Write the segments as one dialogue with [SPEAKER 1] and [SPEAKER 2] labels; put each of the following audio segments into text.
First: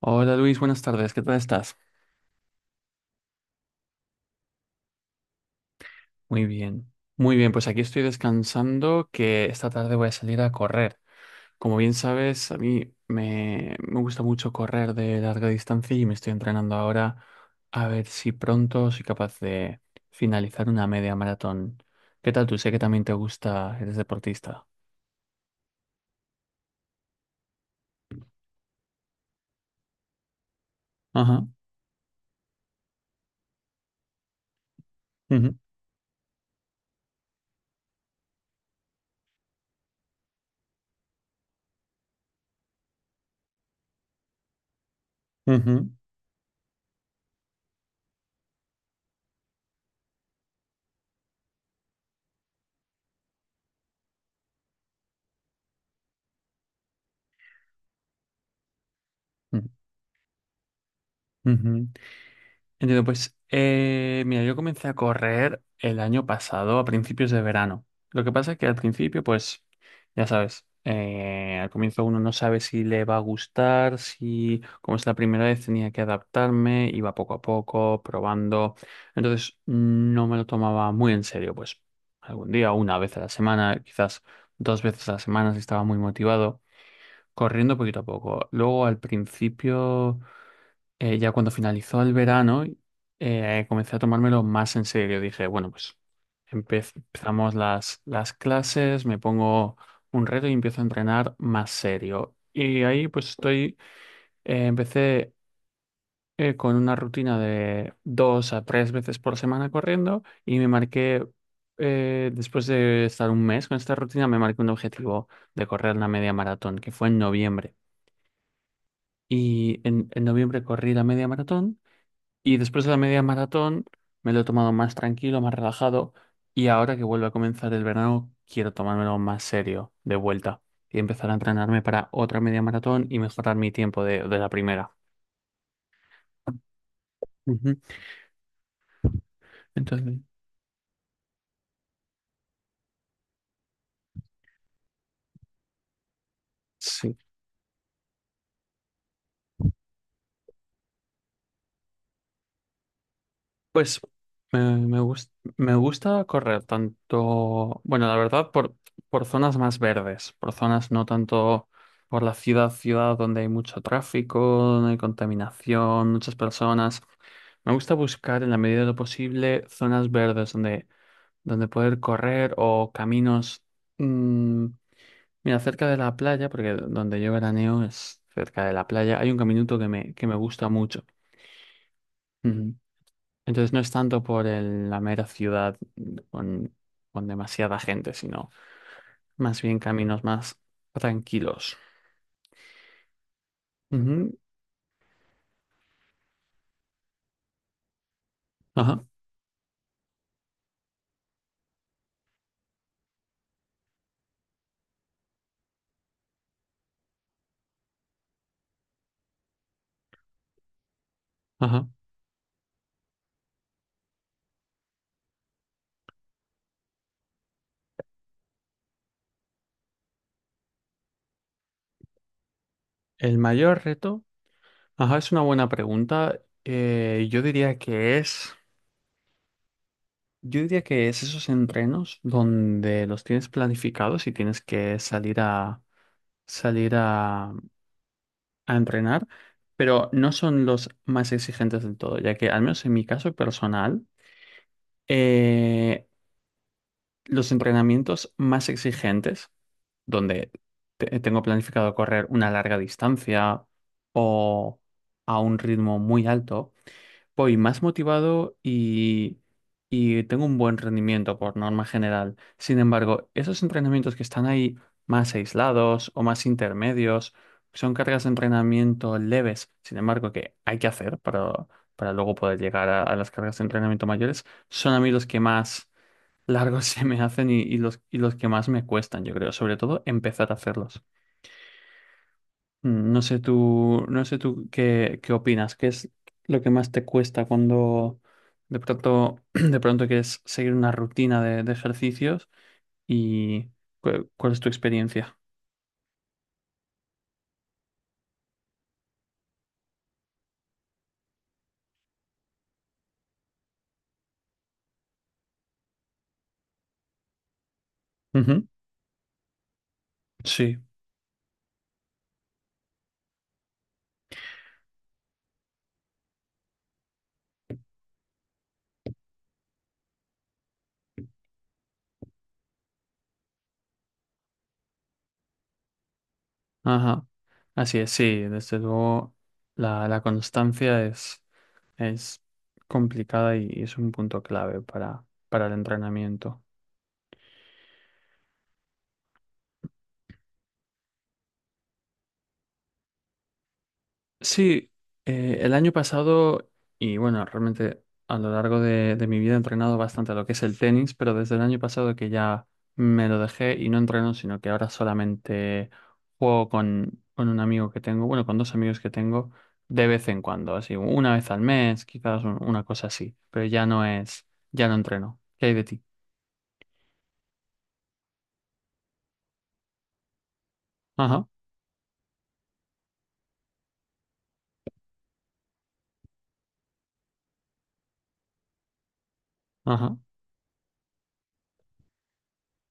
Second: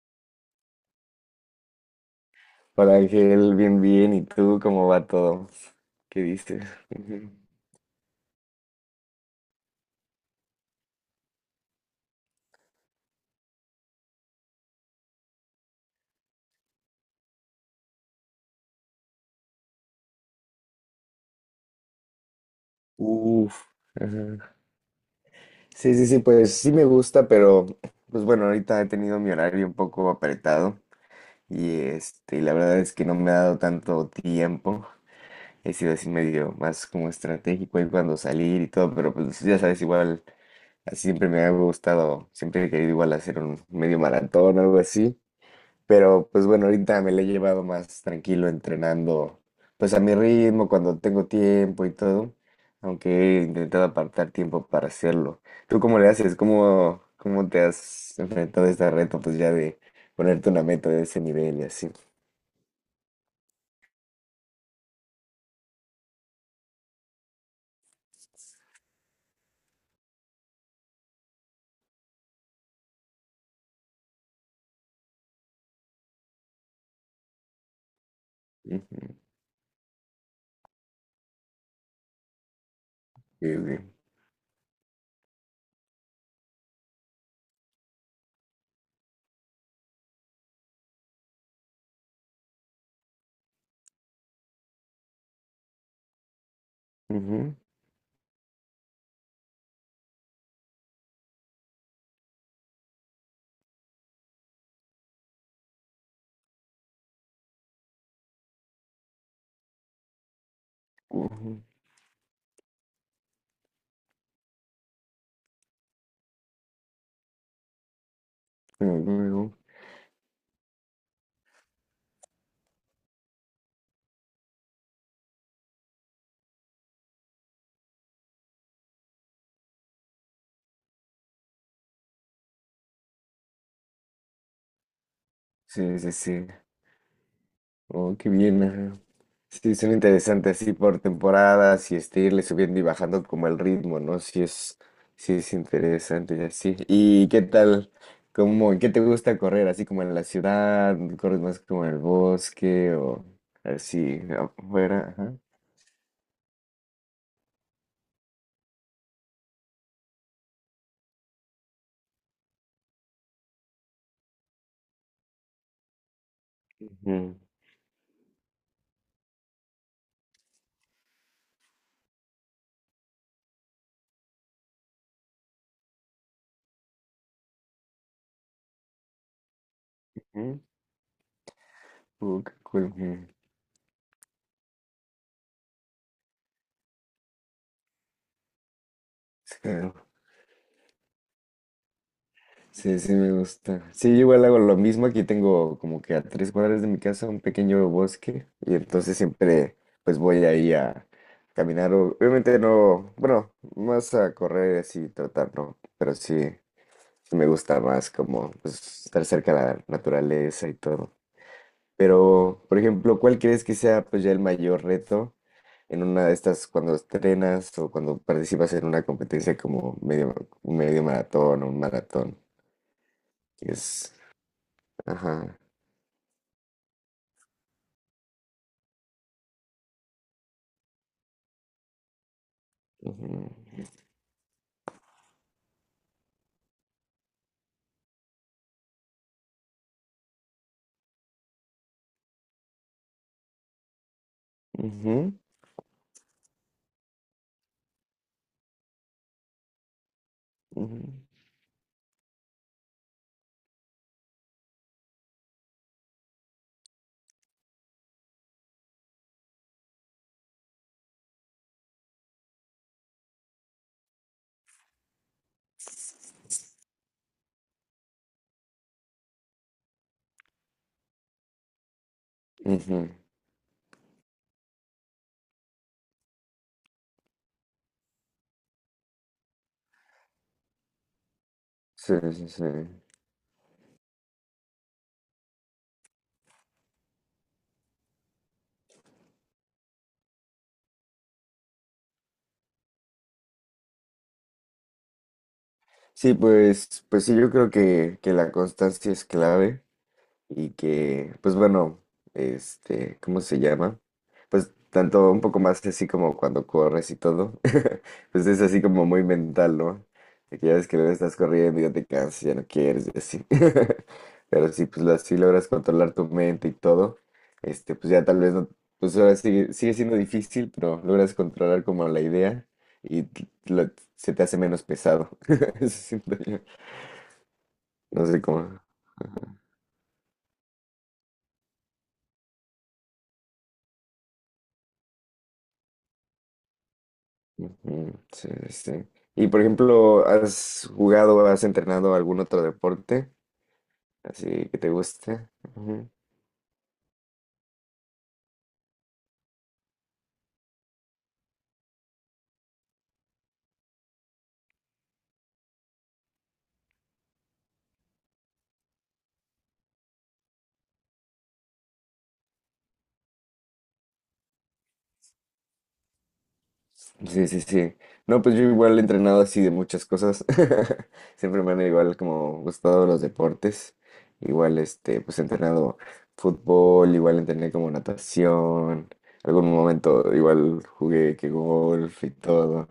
[SPEAKER 1] Hola Luis, buenas tardes, ¿qué tal estás?
[SPEAKER 2] Hola Ángel, bien, bien. ¿Y tú cómo va todo? ¿Qué
[SPEAKER 1] Muy
[SPEAKER 2] dices?
[SPEAKER 1] bien,
[SPEAKER 2] Ujú.
[SPEAKER 1] muy bien, pues aquí estoy descansando que esta tarde voy a salir a correr. Como bien sabes, a mí me gusta mucho correr de larga distancia y me estoy entrenando ahora a ver si pronto soy capaz de finalizar una media maratón. ¿Qué tal tú? Sé que también te
[SPEAKER 2] Uf.
[SPEAKER 1] gusta, eres
[SPEAKER 2] Ajá.
[SPEAKER 1] deportista.
[SPEAKER 2] Sí, sí, sí, pues sí me gusta, pero pues bueno, ahorita he tenido mi horario un poco apretado
[SPEAKER 1] Ajá.
[SPEAKER 2] y la verdad es que no me ha dado tanto tiempo.
[SPEAKER 1] Ujú,
[SPEAKER 2] He sido así medio más como estratégico en cuando salir y todo, pero pues ya sabes, igual así siempre me ha gustado, siempre he querido igual hacer un medio maratón o algo así.
[SPEAKER 1] ujú,
[SPEAKER 2] Pero pues bueno, ahorita me la he llevado más tranquilo entrenando, pues a mi ritmo, cuando tengo tiempo y todo, aunque he intentado apartar tiempo para hacerlo. ¿Tú cómo le haces? ¿Cómo, cómo te has enfrentado a este reto, pues ya
[SPEAKER 1] ujú,
[SPEAKER 2] de ponerte una meta de ese nivel y
[SPEAKER 1] ujú.
[SPEAKER 2] así?
[SPEAKER 1] Entiendo. Pues mira, yo comencé a correr el año pasado a principios de verano. Lo que pasa es que al principio, pues ya sabes, al comienzo uno no sabe si le va a gustar, si como es la primera vez tenía que adaptarme, iba poco a poco, probando.
[SPEAKER 2] Ujú.
[SPEAKER 1] Entonces no me lo tomaba muy en serio, pues algún día, una vez a la
[SPEAKER 2] Sí, sí.
[SPEAKER 1] semana, quizás dos veces a la semana si estaba muy motivado, corriendo poquito a poco. Luego al principio ya cuando finalizó el verano, comencé a tomármelo más en serio. Dije, bueno, pues empezamos
[SPEAKER 2] Ujú,
[SPEAKER 1] las clases, me pongo un reto y empiezo a entrenar más serio. Y ahí pues estoy, empecé con una rutina de dos a tres veces por semana corriendo y me marqué,
[SPEAKER 2] ujú,
[SPEAKER 1] después de estar un mes con esta rutina, me marqué un objetivo de correr la media maratón, que fue en noviembre.
[SPEAKER 2] ujú, ujú.
[SPEAKER 1] Y en noviembre corrí la media maratón. Y después de la media maratón me lo he tomado más tranquilo, más relajado. Y ahora que vuelve a comenzar el verano, quiero tomármelo más serio de vuelta y empezar a entrenarme para otra media maratón y mejorar mi tiempo de la primera.
[SPEAKER 2] Sí, sí, sí.
[SPEAKER 1] Ujú.
[SPEAKER 2] Oh, qué bien. Ajá. Sí, son
[SPEAKER 1] Entonces,
[SPEAKER 2] interesantes así por temporadas y irle subiendo y bajando como el ritmo, ¿no? Sí es interesante y así.
[SPEAKER 1] sí.
[SPEAKER 2] ¿Y qué tal? ¿Cómo, qué te gusta correr? ¿Así como en la ciudad? ¿Corres más como en el bosque o
[SPEAKER 1] Pues
[SPEAKER 2] así
[SPEAKER 1] me, me,
[SPEAKER 2] afuera?
[SPEAKER 1] gus-
[SPEAKER 2] Ajá.
[SPEAKER 1] me gusta correr tanto, bueno, la verdad, por zonas más verdes, por zonas no tanto por la ciudad donde hay mucho tráfico, donde hay contaminación, muchas personas.
[SPEAKER 2] Ujú,
[SPEAKER 1] Me gusta buscar en la medida de lo posible zonas verdes donde poder correr o caminos. mm, Mira, cerca de la playa, porque donde yo veraneo es cerca de la playa, hay un caminito que me
[SPEAKER 2] ujú.
[SPEAKER 1] gusta mucho.
[SPEAKER 2] Oh, qué cool. Ujú.
[SPEAKER 1] Entonces no es tanto por la mera ciudad con, con demasiada gente, sino más bien
[SPEAKER 2] Sí.
[SPEAKER 1] caminos más tranquilos.
[SPEAKER 2] Sí, sí, me gusta. Sí, yo
[SPEAKER 1] Ujú,
[SPEAKER 2] igual hago lo mismo. Aquí tengo como que a tres cuadras de mi casa un pequeño bosque y
[SPEAKER 1] ajá,
[SPEAKER 2] entonces siempre pues voy ahí a caminar. Obviamente no, bueno, más a correr y así tratar, ¿no? Pero sí, sí me gusta más como pues, estar cerca de la naturaleza y todo.
[SPEAKER 1] ajá.
[SPEAKER 2] Pero, por ejemplo, ¿cuál crees que sea pues ya el mayor reto en una de estas cuando estrenas o cuando participas en una competencia como medio, medio maratón o un maratón?
[SPEAKER 1] El
[SPEAKER 2] Que
[SPEAKER 1] mayor
[SPEAKER 2] Es
[SPEAKER 1] reto, ajá, es una
[SPEAKER 2] Ajá.
[SPEAKER 1] buena pregunta. Yo diría que es esos entrenos donde los
[SPEAKER 2] Ujú,
[SPEAKER 1] tienes planificados y tienes que salir a salir a, a entrenar, pero no son los más exigentes del todo, ya que al menos en mi caso personal.
[SPEAKER 2] ujú,
[SPEAKER 1] Eh, Los entrenamientos más exigentes, donde
[SPEAKER 2] ujú,
[SPEAKER 1] tengo planificado correr una larga distancia o a un ritmo muy alto, voy más motivado y tengo un buen rendimiento por norma general. Sin embargo, esos entrenamientos que están ahí más aislados o más intermedios, son cargas de entrenamiento leves, sin embargo, que hay que hacer para luego poder llegar
[SPEAKER 2] ujú.
[SPEAKER 1] a las cargas de entrenamiento mayores, son a mí los que más largos se me hacen y los que más me cuestan, yo creo, sobre todo empezar a hacerlos.
[SPEAKER 2] Sí, sí, sí.
[SPEAKER 1] No sé tú qué, qué opinas, qué es lo que más te cuesta cuando de pronto, de pronto quieres seguir una rutina de ejercicios y cuál es tu experiencia.
[SPEAKER 2] Sí, pues, pues sí, yo creo que la constancia es clave. Y que, pues bueno, ¿cómo se llama? Pues tanto un poco más así como cuando corres y todo, pues es
[SPEAKER 1] Ujú,
[SPEAKER 2] así como muy mental, ¿no? De que ya
[SPEAKER 1] sí,
[SPEAKER 2] ves que luego estás corriendo y ya te cansas, ya no quieres y así. Pero si pues así logras controlar tu mente y todo, pues ya tal vez no, pues ahora sigue siendo difícil, pero logras controlar como la idea y t- lo- se te hace menos pesado. Eso siento yo.
[SPEAKER 1] ajá. Así es,
[SPEAKER 2] No sé
[SPEAKER 1] sí, desde
[SPEAKER 2] cómo.
[SPEAKER 1] luego la constancia es complicada y es un punto clave para el entrenamiento.
[SPEAKER 2] Ujú. Sí, sí. Sí. Y por ejemplo, ¿has jugado o has entrenado algún otro deporte? Así que te
[SPEAKER 1] Sí,
[SPEAKER 2] guste.
[SPEAKER 1] el año
[SPEAKER 2] Ujú.
[SPEAKER 1] pasado, y bueno, realmente a lo largo de mi vida he entrenado bastante a lo que es el tenis, pero desde el año pasado que ya me lo dejé y no entreno, sino que ahora solamente juego con un amigo que tengo, bueno, con dos amigos que tengo de vez en cuando, así, una vez al mes, quizás una cosa así, pero ya no es, ya no entreno. ¿Qué hay de ti?
[SPEAKER 2] Sí, sí, sí. No, pues yo igual he entrenado así de muchas cosas.
[SPEAKER 1] Ajá,
[SPEAKER 2] Siempre me han igual como gustado los deportes. Igual, pues he entrenado fútbol, igual entrené como natación. Algún
[SPEAKER 1] ajá.
[SPEAKER 2] momento igual jugué que golf y todo.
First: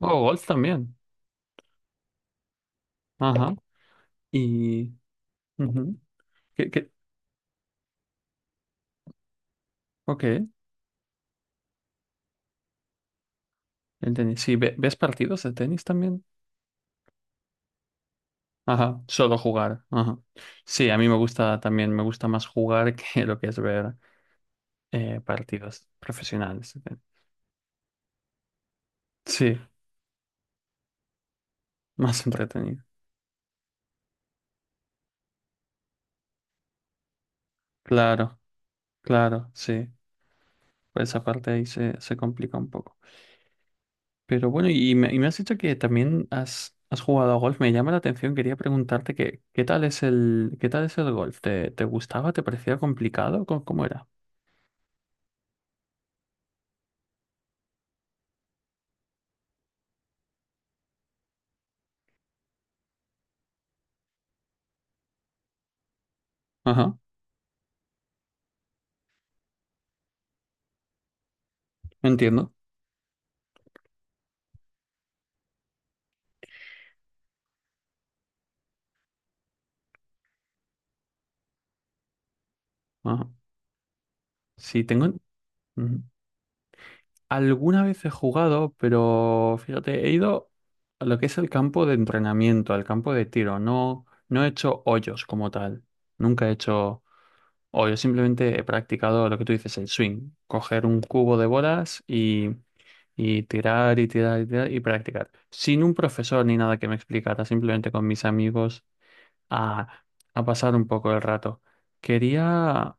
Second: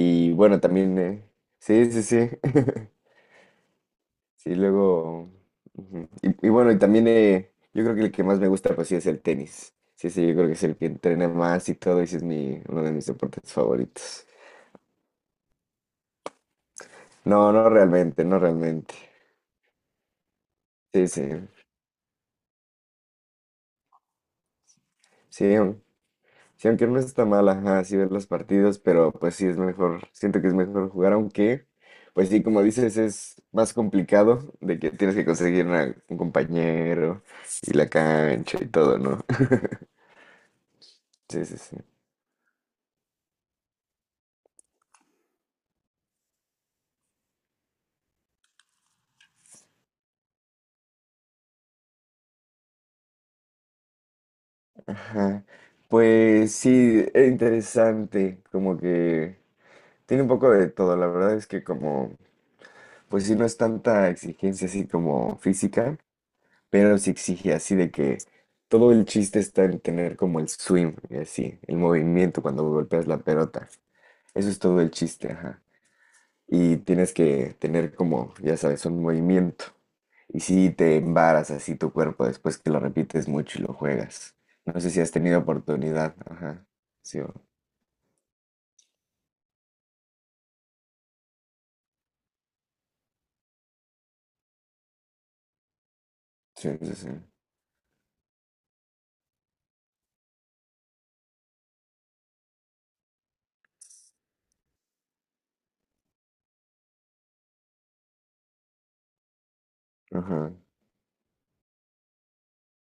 [SPEAKER 1] ¿O golf
[SPEAKER 2] bueno,
[SPEAKER 1] también?
[SPEAKER 2] también, sí, sí, sí.
[SPEAKER 1] Ajá.
[SPEAKER 2] Sí,
[SPEAKER 1] Y...
[SPEAKER 2] luego.
[SPEAKER 1] ujú.
[SPEAKER 2] Ujú. Y
[SPEAKER 1] ¿Qué,
[SPEAKER 2] bueno, y
[SPEAKER 1] qué?
[SPEAKER 2] también yo creo que el que más me gusta, pues sí, es el tenis. Sí,
[SPEAKER 1] Ok,
[SPEAKER 2] sí, yo creo
[SPEAKER 1] el
[SPEAKER 2] que es el que entrena más y todo, y sí es mi, uno de mis deportes favoritos.
[SPEAKER 1] tenis. Sí, ves partidos de tenis también?
[SPEAKER 2] No, no realmente, no realmente.
[SPEAKER 1] Ajá, solo jugar. Ajá. Sí, a
[SPEAKER 2] Sí,
[SPEAKER 1] mí me
[SPEAKER 2] sí.
[SPEAKER 1] gusta también, me gusta más jugar que lo que es ver
[SPEAKER 2] Sí,
[SPEAKER 1] partidos
[SPEAKER 2] sí,
[SPEAKER 1] profesionales.
[SPEAKER 2] aunque no está mal, ajá, sí ver los partidos, pero pues sí es
[SPEAKER 1] Sí,
[SPEAKER 2] mejor, siento que es mejor jugar, aunque,
[SPEAKER 1] más
[SPEAKER 2] pues sí, como
[SPEAKER 1] entretenido.
[SPEAKER 2] dices, es más complicado de que tienes que conseguir un compañero y la
[SPEAKER 1] Claro,
[SPEAKER 2] cancha y todo, ¿no?
[SPEAKER 1] claro, sí. Por esa
[SPEAKER 2] Sí,
[SPEAKER 1] parte
[SPEAKER 2] sí,
[SPEAKER 1] ahí
[SPEAKER 2] sí.
[SPEAKER 1] se, se complica un poco. Pero bueno, y me has dicho que también has jugado a golf. Me llama la atención, quería preguntarte que, qué tal es el, qué tal es el golf. ¿Te, te gustaba? ¿Te parecía complicado? ¿Cómo, cómo era?
[SPEAKER 2] Ajá. Pues sí, es interesante, como que tiene un poco de todo, la verdad es que como, pues sí, no es tanta exigencia así como física,
[SPEAKER 1] Ajá,
[SPEAKER 2] pero sí exige así de que todo el chiste está en tener como el swing, y así, el movimiento
[SPEAKER 1] entiendo.
[SPEAKER 2] cuando golpeas la pelota. Eso es todo el chiste, ajá y tienes que tener como, ya sabes, un movimiento. Y si te embaras así tu cuerpo después que lo
[SPEAKER 1] Ajá.
[SPEAKER 2] repites mucho y lo juegas. No
[SPEAKER 1] Sí,
[SPEAKER 2] sé si
[SPEAKER 1] tengo...
[SPEAKER 2] has tenido
[SPEAKER 1] ujú.
[SPEAKER 2] oportunidad. Ajá. Sí,
[SPEAKER 1] Alguna vez he jugado, pero fíjate, he ido a lo que es el campo de entrenamiento, al campo de tiro. No, no he hecho hoyos como tal. Nunca he
[SPEAKER 2] sí, sí,
[SPEAKER 1] hecho
[SPEAKER 2] sí.
[SPEAKER 1] hoyos, simplemente he practicado lo que tú dices, el swing. Coger un cubo de bolas y tirar y tirar y tirar y practicar. Sin un profesor ni nada que me explicara, simplemente con mis amigos a, a
[SPEAKER 2] Ajá.
[SPEAKER 1] pasar un poco el rato. Quería,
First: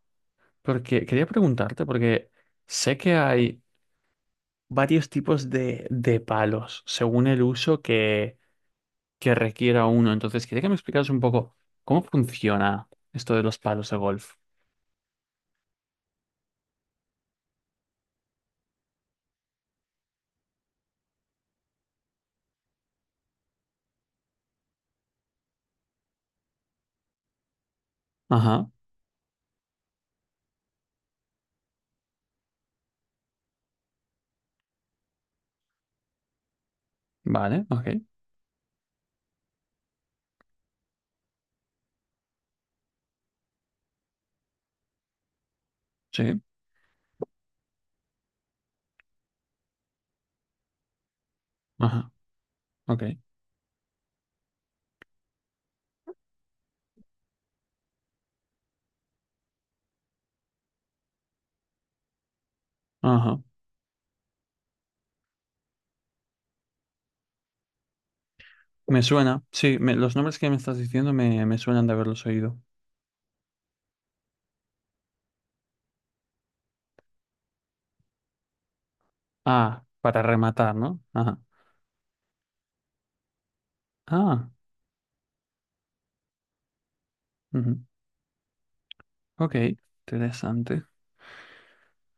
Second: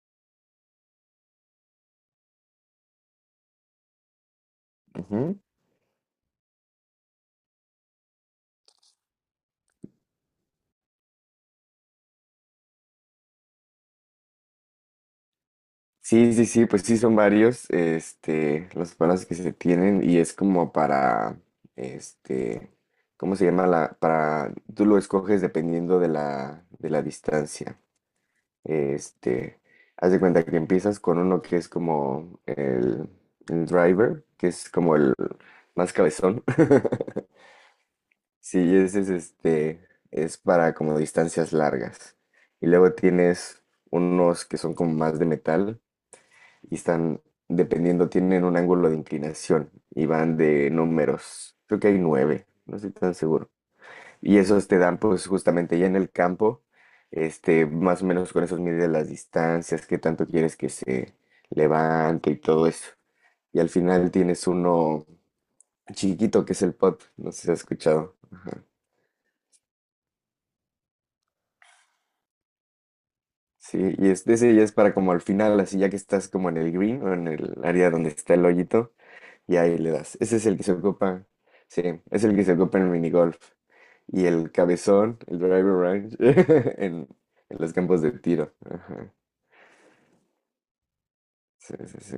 [SPEAKER 1] quería preguntarte, porque sé que hay varios
[SPEAKER 2] Ujú.
[SPEAKER 1] tipos de palos según el uso que requiera uno. Entonces, quería que me explicaras un poco cómo funciona esto de los palos de golf.
[SPEAKER 2] Sí, sí, sí, pues sí son varios, los palos que se tienen y es como para, este, ¿cómo se llama la? Para, tú lo escoges dependiendo de la distancia.
[SPEAKER 1] Ajá,
[SPEAKER 2] Este, haz de cuenta que empiezas con uno que es como el driver, que es como el más cabezón.
[SPEAKER 1] vale, ok,
[SPEAKER 2] Sí, ese es es para como distancias largas. Y luego tienes unos que son como más de metal
[SPEAKER 1] sí,
[SPEAKER 2] y están, dependiendo, tienen un ángulo de inclinación y van de números. Creo que hay
[SPEAKER 1] ajá,
[SPEAKER 2] nueve, no estoy
[SPEAKER 1] ok,
[SPEAKER 2] tan seguro. Y esos te dan pues justamente ya en el campo, más o menos con esos mides las distancias, qué tanto quieres que se levante y todo eso.
[SPEAKER 1] ajá.
[SPEAKER 2] Y al final tienes uno chiquito que es el pot, no sé si has escuchado.
[SPEAKER 1] Me suena, sí, los nombres que me estás diciendo me suenan de haberlos oído.
[SPEAKER 2] Sí, y es, ese ya es para como al final, así ya que estás como en el green o en el área donde está el hoyito, y ahí
[SPEAKER 1] Ah,
[SPEAKER 2] le das.
[SPEAKER 1] para
[SPEAKER 2] Ese es el que se
[SPEAKER 1] rematar, ¿no?
[SPEAKER 2] ocupa,
[SPEAKER 1] Ajá.
[SPEAKER 2] sí, es el que se ocupa en el minigolf. Y
[SPEAKER 1] Ah,
[SPEAKER 2] el cabezón, el driver range, en, en los
[SPEAKER 1] ujú,
[SPEAKER 2] campos de tiro. Ajá,
[SPEAKER 1] ok, interesante.
[SPEAKER 2] sí, sí, sí.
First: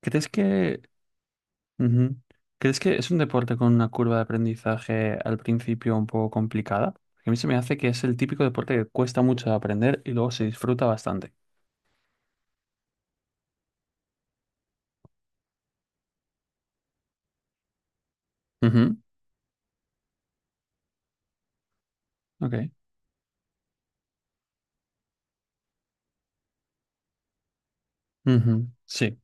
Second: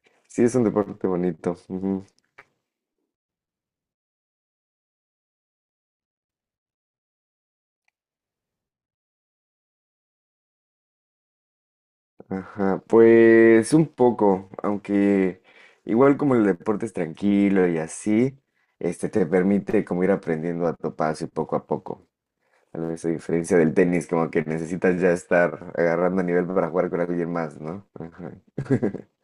[SPEAKER 1] ¿Crees
[SPEAKER 2] Sí, es un
[SPEAKER 1] que
[SPEAKER 2] deporte bonito. Ujú.
[SPEAKER 1] ujú? ¿Crees que es un deporte con una curva de aprendizaje al principio un poco complicada? Porque a mí se me hace que es el típico deporte que cuesta mucho de aprender y luego se disfruta bastante.
[SPEAKER 2] Ajá. Pues un poco, aunque igual como el deporte es tranquilo y así,
[SPEAKER 1] Ujú,
[SPEAKER 2] te permite como ir aprendiendo a tu paso y poco a poco.
[SPEAKER 1] ok.
[SPEAKER 2] Tal vez a diferencia del tenis, como que necesitas ya estar agarrando nivel para jugar con alguien más, ¿no? Ajá.
[SPEAKER 1] Ujú, sí.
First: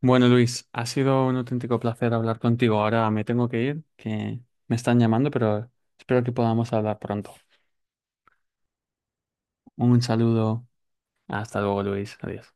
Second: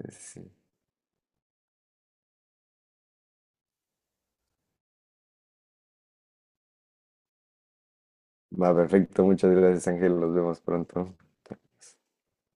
[SPEAKER 1] Bueno,
[SPEAKER 2] Sí.
[SPEAKER 1] Luis, ha sido un auténtico placer hablar contigo. Ahora me tengo que ir, que me están llamando, pero espero que podamos hablar pronto.
[SPEAKER 2] Va, perfecto. Muchas gracias,
[SPEAKER 1] Un
[SPEAKER 2] Ángel. Nos vemos
[SPEAKER 1] saludo.
[SPEAKER 2] pronto.
[SPEAKER 1] Hasta luego, Luis. Adiós.